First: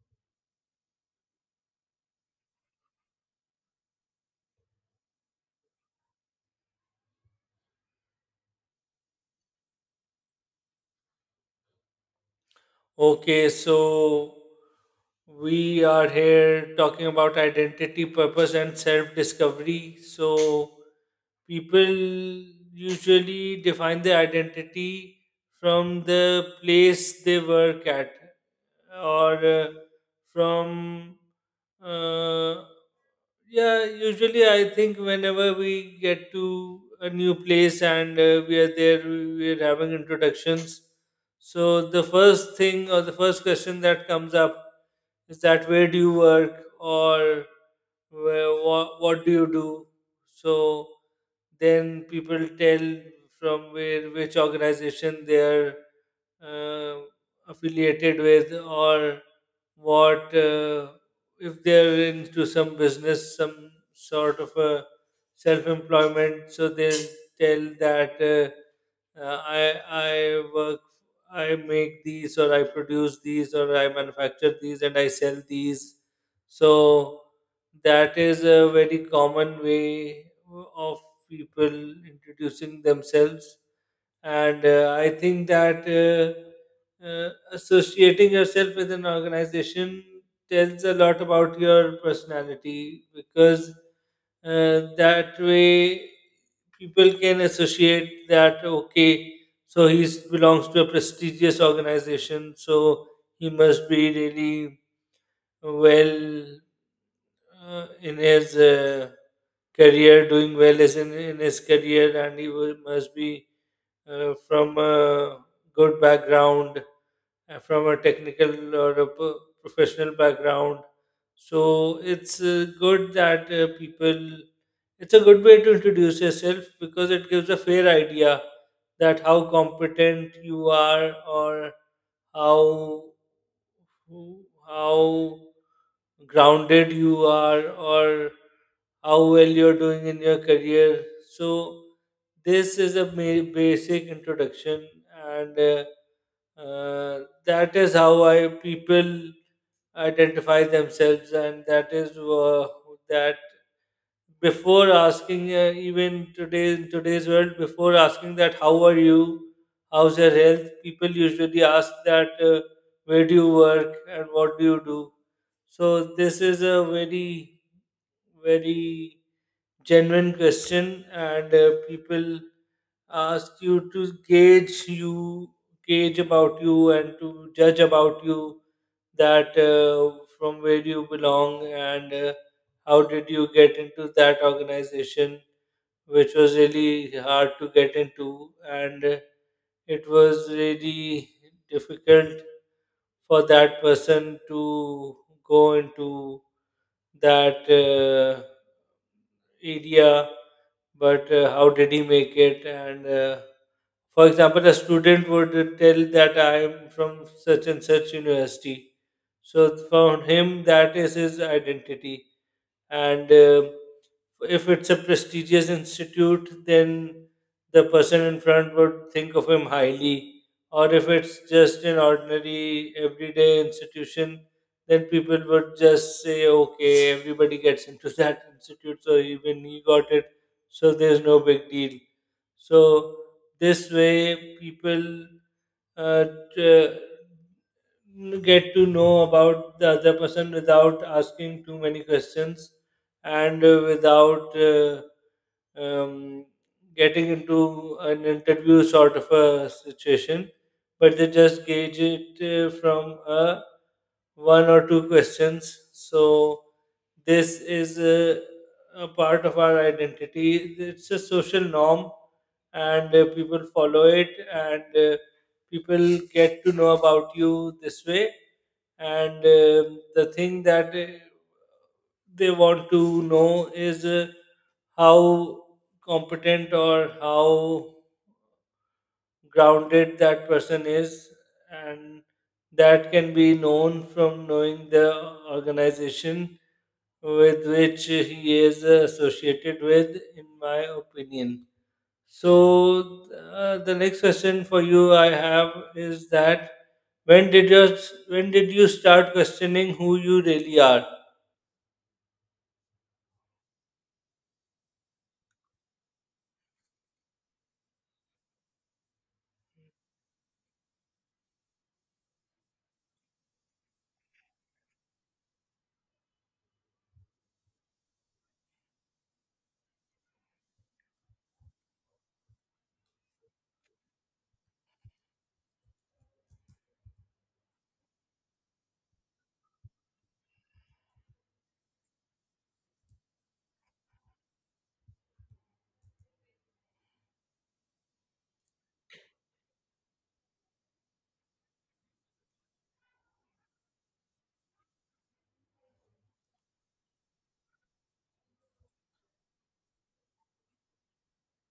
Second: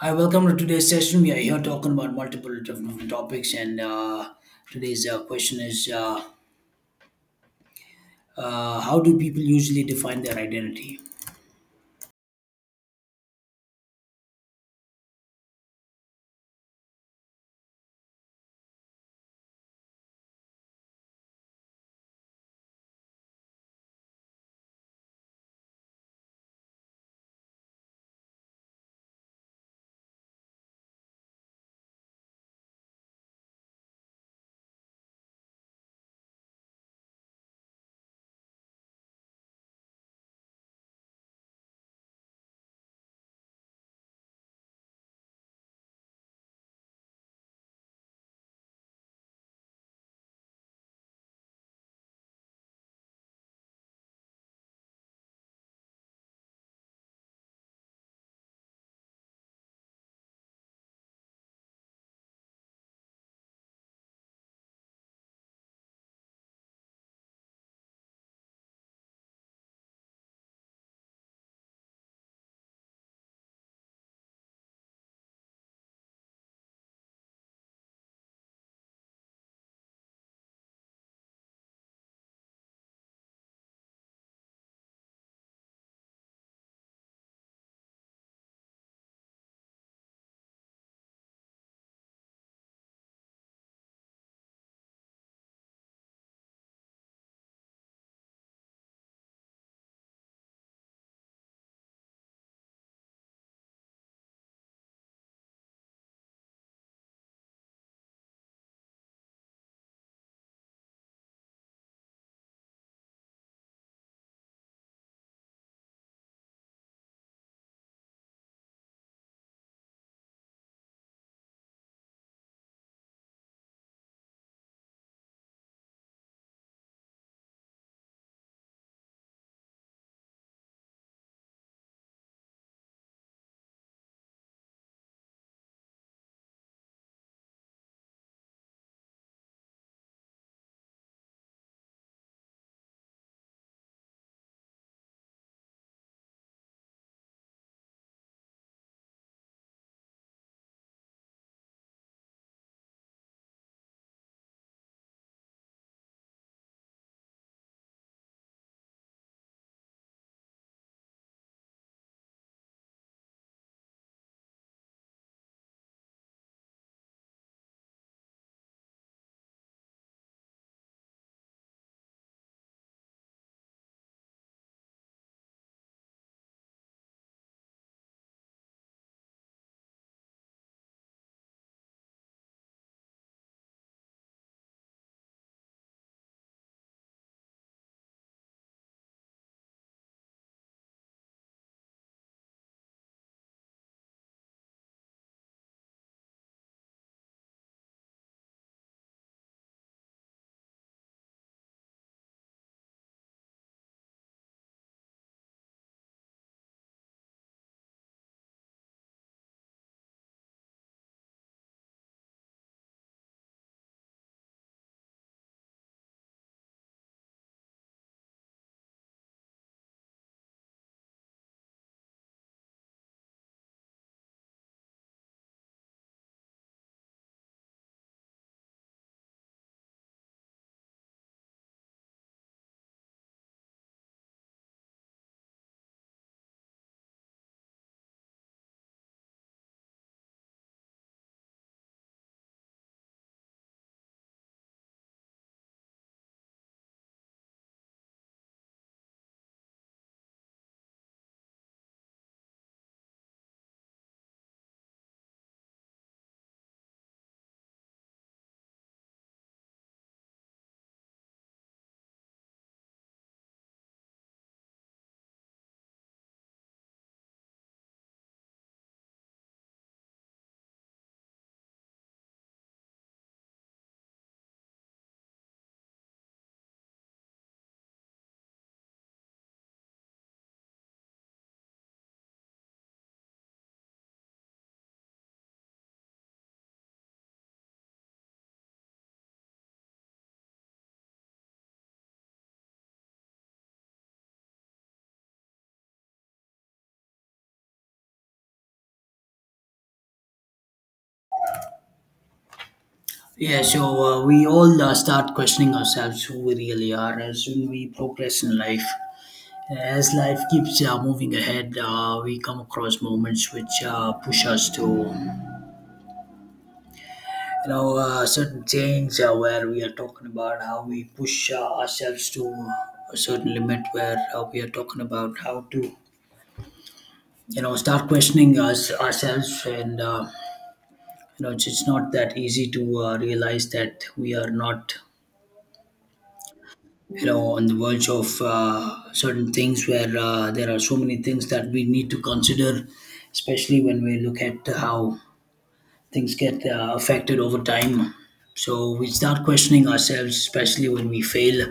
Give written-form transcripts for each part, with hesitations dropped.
Hi, welcome to today's session. We are here talking about multiple different topics, and today's question is how do people usually define their identity? Okay, so we are here talking about identity, purpose, and self discovery. So, people usually define their identity from the place they work at or from, uh, yeah, usually I think whenever we get to a new place and we are there, we are having introductions, so the first thing or the first question that comes up is that where do you work or where what do you do? So then people tell from where which organization they are uh, affiliated with, or what if they're into some business, some sort of a self-employment. So they'll tell that I work, I make these or I produce these or I manufacture these and I sell these. So that is a very common way of people introducing themselves. And I think that associating yourself with an organization tells a lot about your personality, because that way people can associate that, okay, so he belongs to a prestigious organization. So he must be really well in his career, doing well as in his career, and he will, must be from a good background, from a technical or a professional background. So it's good that people, it's a good way to introduce yourself because it gives a fair idea that how competent you are, or how how grounded you are, or how well you're doing in your career. So this is a basic introduction, and uh, that is how I people identify themselves, and that is that before asking even today, in today's world, before asking that how are you, how's your health, people usually ask that where do you work and what do you do. So this is a very genuine question, and people ask you to gauge you, gauge about you, and to judge about you, that from where you belong, and how did you get into that organization, which was really hard to get into, and it was really difficult for that person to go into that area. But how did he make it? And for example, a student would tell that I am from such and such university. So for him, that is his identity. And. If it's a prestigious institute, then the person in front would think of him highly. Or if it's just an ordinary, everyday institution, then people would just say, okay, everybody gets into that institute, so even he got it, so there's no big deal. So, this way, people uh, t- get to know about the other person without asking too many questions, and without um, getting into an interview sort of a situation, but they just gauge it from a one or two questions. So, this is a part of our identity. It's a social norm, and people follow it, and people get to know about you this way. And the thing that they want to know is how competent or how grounded that person is, and that can be known from knowing the organization with which he is associated with, in my opinion. So, the next question for you I have is that when did you when did you start questioning who you really are? We all start questioning ourselves who we really are as when we progress in life. As life keeps moving ahead, we come across moments which push us to, certain change where we are talking about how we push ourselves to a certain limit where we are talking about how to start questioning us ourselves and it's not that easy to realize that we are not on the verge of certain things where there are so many things that we need to consider, especially when we look at how things get affected over time. So we start questioning ourselves, especially when we fail,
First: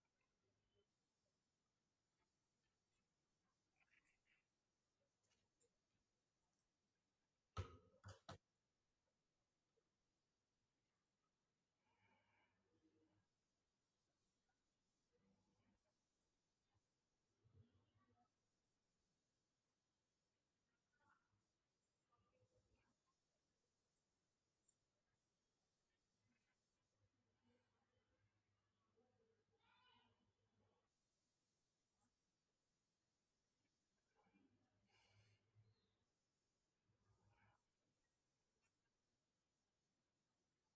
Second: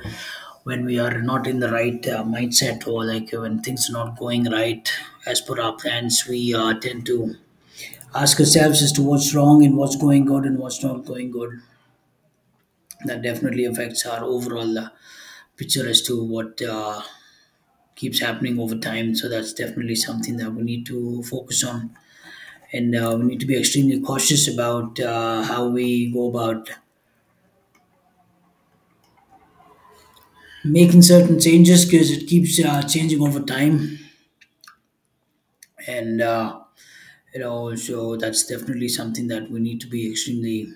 when we are not in the right mindset, or like when things are not going right as per our plans. We tend to ask ourselves as to what's wrong and what's going good and what's not going good. That definitely affects our overall picture as to what keeps happening over time. So that's definitely something that we need to focus on, and we need to be extremely cautious about how we go about making certain changes because it keeps changing over time, and so that's definitely something that we need to be extremely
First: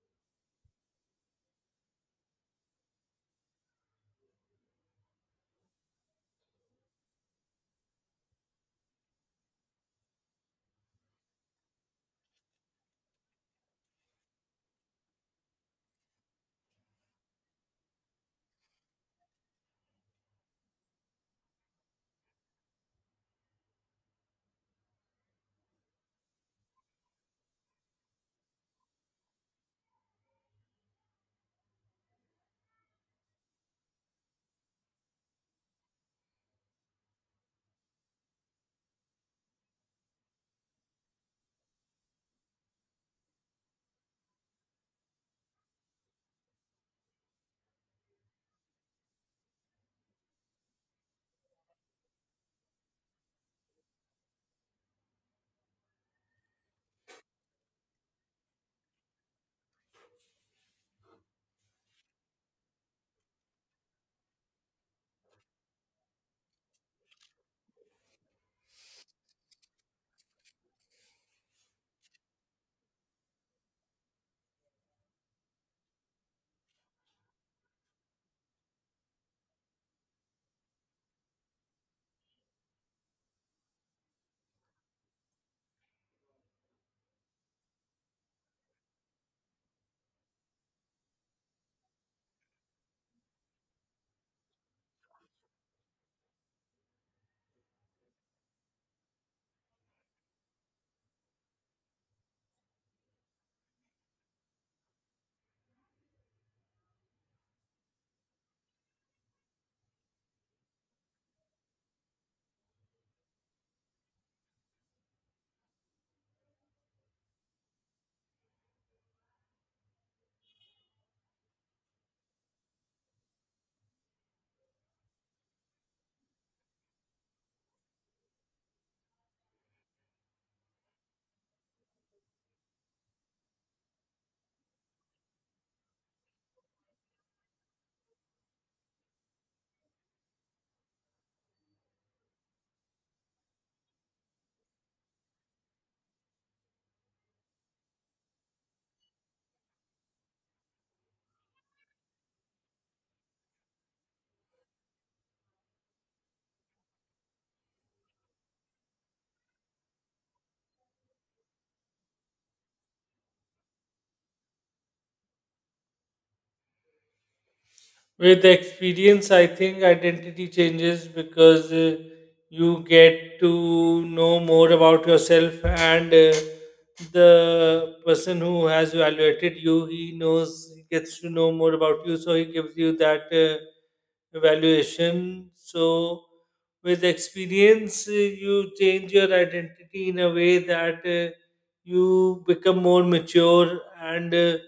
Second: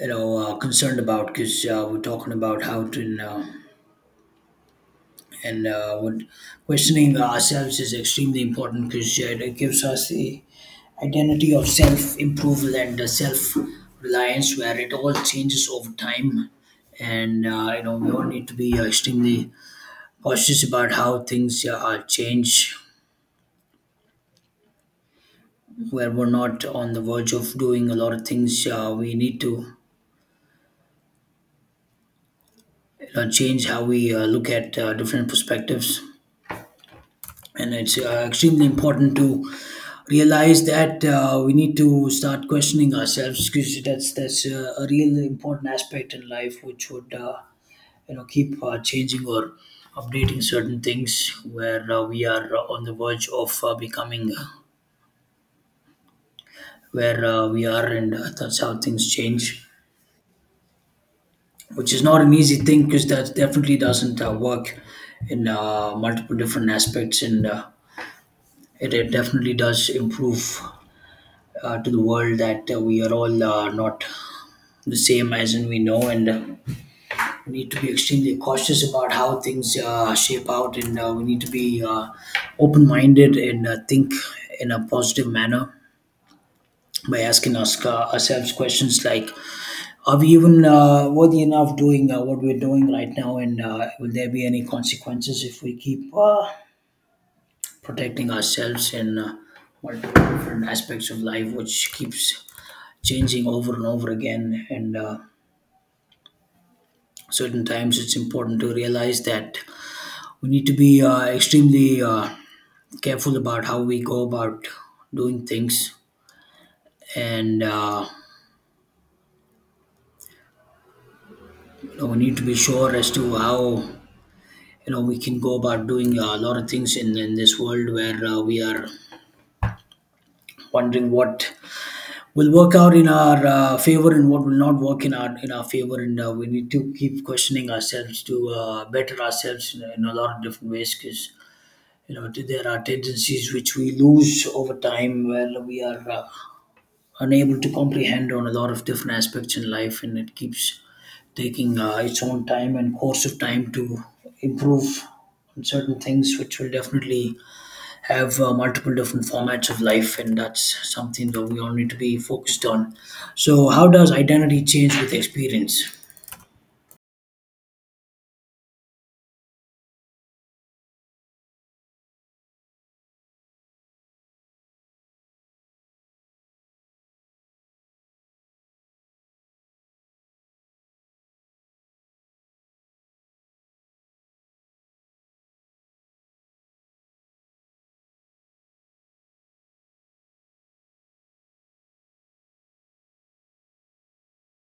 concerned about because we're talking about how to. And what Questioning ourselves is extremely important because it gives us the identity of self improvement and self reliance, where it all changes over time. And we all need to be extremely cautious about how things are change, where we're not on the verge of doing a lot of things. Uh, we need to change how we look at different perspectives, and it's extremely important to realize that we need to start questioning ourselves because that's a real important aspect in life, which would keep changing or updating certain things where we are on the verge of becoming where we are. And that's how things change, which is not an easy thing because that definitely doesn't work in multiple different aspects. And it definitely does improve to the world that we are all not the same, as in we know. And we need to be extremely cautious about how things shape out, and we need to be open-minded and think in a positive manner by asking ourselves questions like, are we even worthy enough doing what we're doing right now, and will there be any consequences if we keep protecting ourselves in multiple different aspects of life, which keeps changing over and over again. And certain times it's important to realize that we need to be extremely careful about how we go about doing things. And we need to be sure as to how we can go about doing a lot of things in this world, where we are wondering what will work out in our favor and what will not work in our favor. And we need to keep questioning ourselves to better ourselves in a lot of different ways, because there are tendencies which we lose over time where we are unable to comprehend on a lot of different aspects in life. And it keeps taking its own time and course of time to improve on certain things, which will definitely have multiple different formats of life, and that's something that we all need to be focused on. So how does identity change with experience? With experience, I think identity changes because you get to know more about yourself, and the person who has evaluated you, he knows, he gets to know more about you, so he gives you that evaluation. So, with experience, you change your identity in a way that you become more mature, and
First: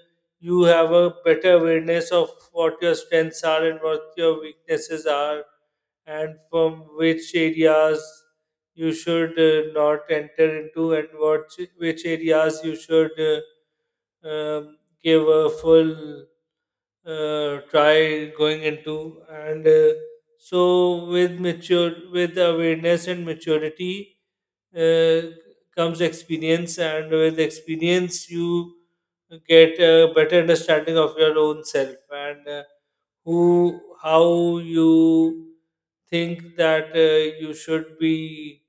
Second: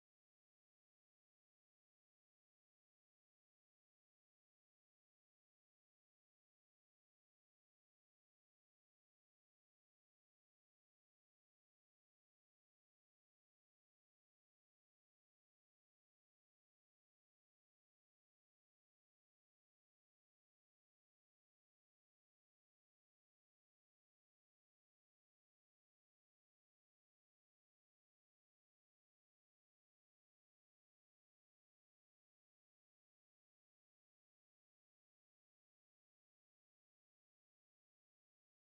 you have a better awareness of what your strengths are and what your weaknesses are, and from which areas you should not enter into, and what which areas you should uh, um, give a full try going into. And so, with mature, with awareness and maturity uh, comes experience, and with experience you get a better understanding of your own self, and who how you think that you should be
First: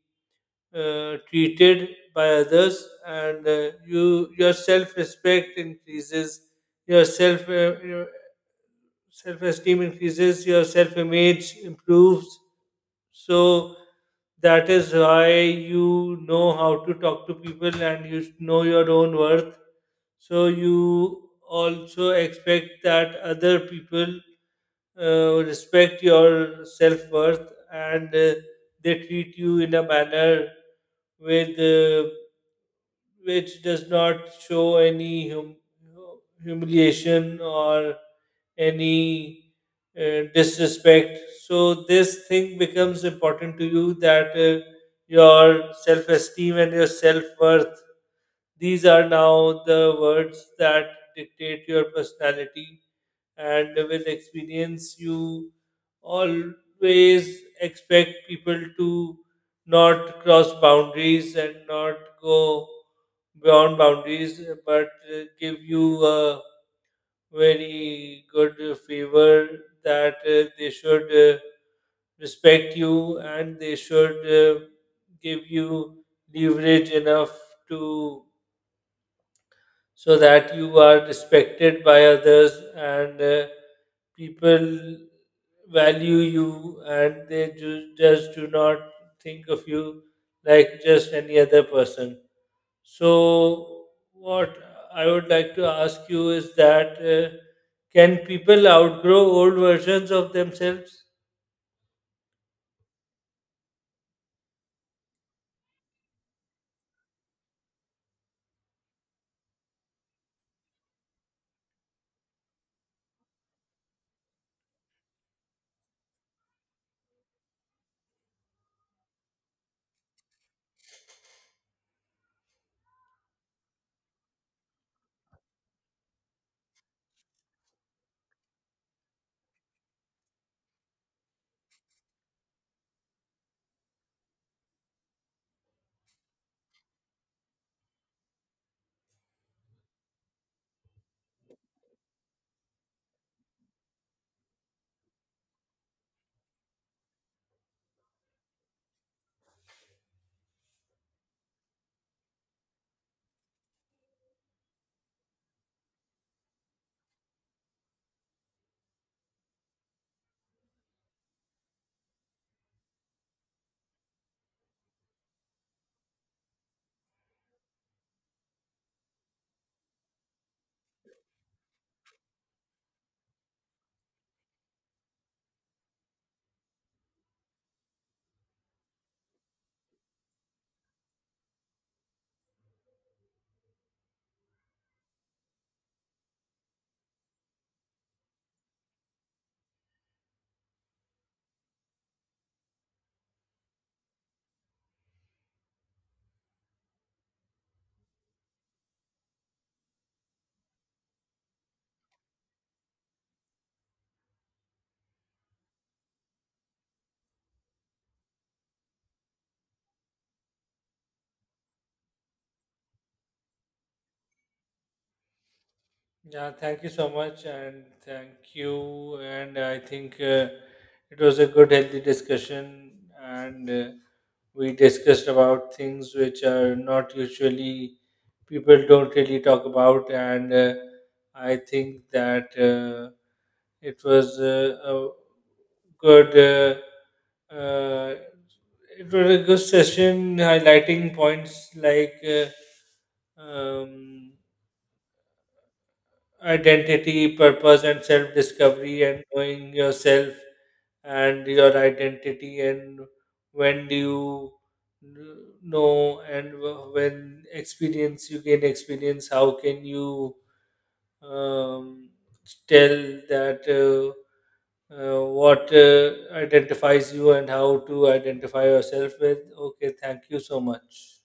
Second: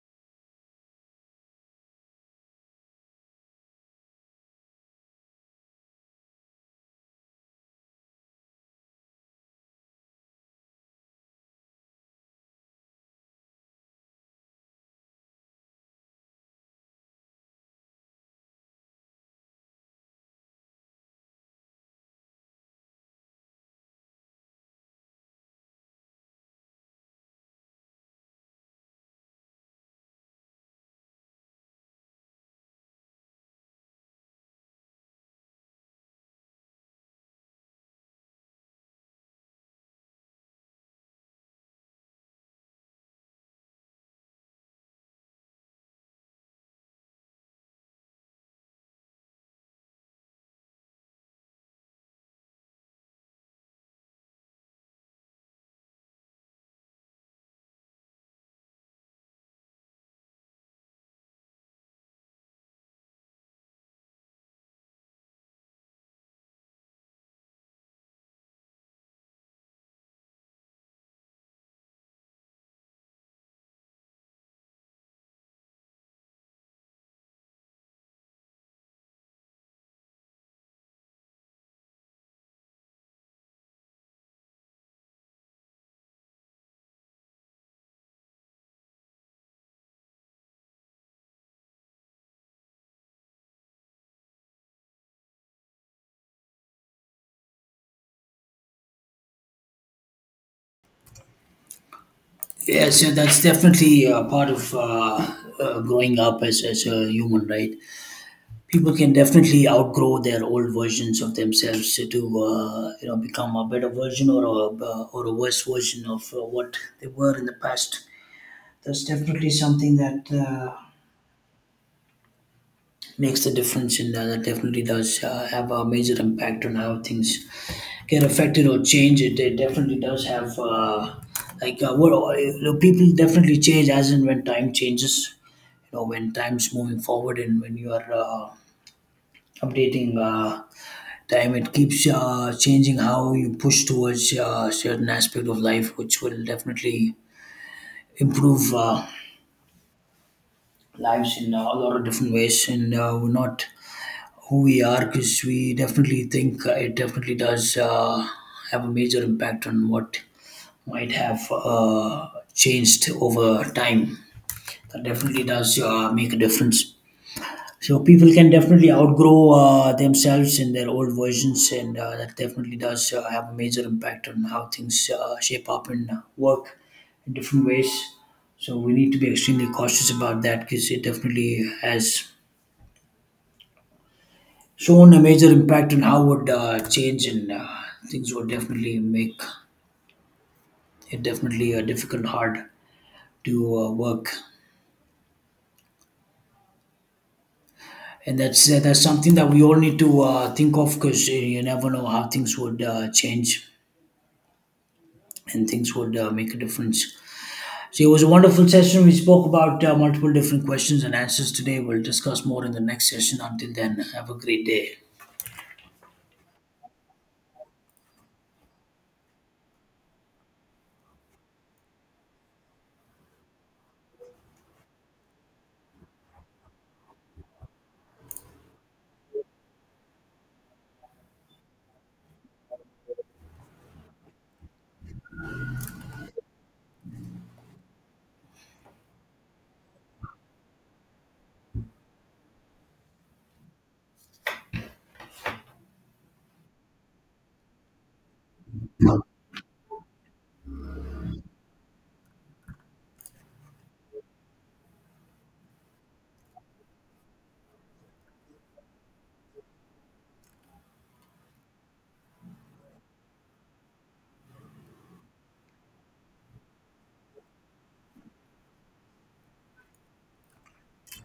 treated by others, and you your self respect increases, your self esteem increases, your self image improves, so that is why you know how to talk to people and you know your own worth. So you also expect that other people respect your self worth, and they treat you in a manner with which does not show any humiliation or any disrespect. So this thing becomes important to you, that your self-esteem and your self-worth. These are now the words that dictate your personality, and with experience you always expect people to not cross boundaries and not go beyond boundaries, but give you a very good favor, that they should uh, respect you, and they should give you leverage enough to, so that you are respected by others, and people value you and they just do not think of you like just any other person. So, what I would like to ask you is that can people outgrow old versions of themselves? That's definitely part of growing up as a human, right? People can definitely outgrow their old versions of themselves to become a better version, or a worse version of what they were in the past. That's definitely something that makes the difference, and that definitely does have a major impact on how things get affected or change. It definitely does have. Like uh, what People definitely change as and when time changes. You know, when time's moving forward and when you are updating time, it keeps changing how you push towards certain aspect of life, which will definitely improve lives in a lot of different ways. And we're not who we are because we definitely think it definitely does have a major impact on what might have changed over time. That definitely does make a difference. So people can definitely outgrow themselves in their old versions, and that definitely does have a major impact on how things shape up and work in different ways. So we need to be extremely cautious about that because it definitely has shown a major impact on how would change, and things would definitely make it definitely difficult, hard to work. And that's something that we all need to think of, because you never know how things would change and things would make a difference. So it was a wonderful session. We spoke about multiple different questions and answers today. We'll discuss more in the next session. Until then, have a great day. Yeah, thank you so much, and thank you. And I think it was a good, healthy discussion, and we discussed about things which are not usually people don't really talk about, and I think that it was a good it was a good session highlighting points like um, identity purpose and self discovery, and knowing yourself and your identity, and when do you know, and when experience you gain experience, how can you um, tell that what identifies you and how to identify yourself with. Okay, thank you so much.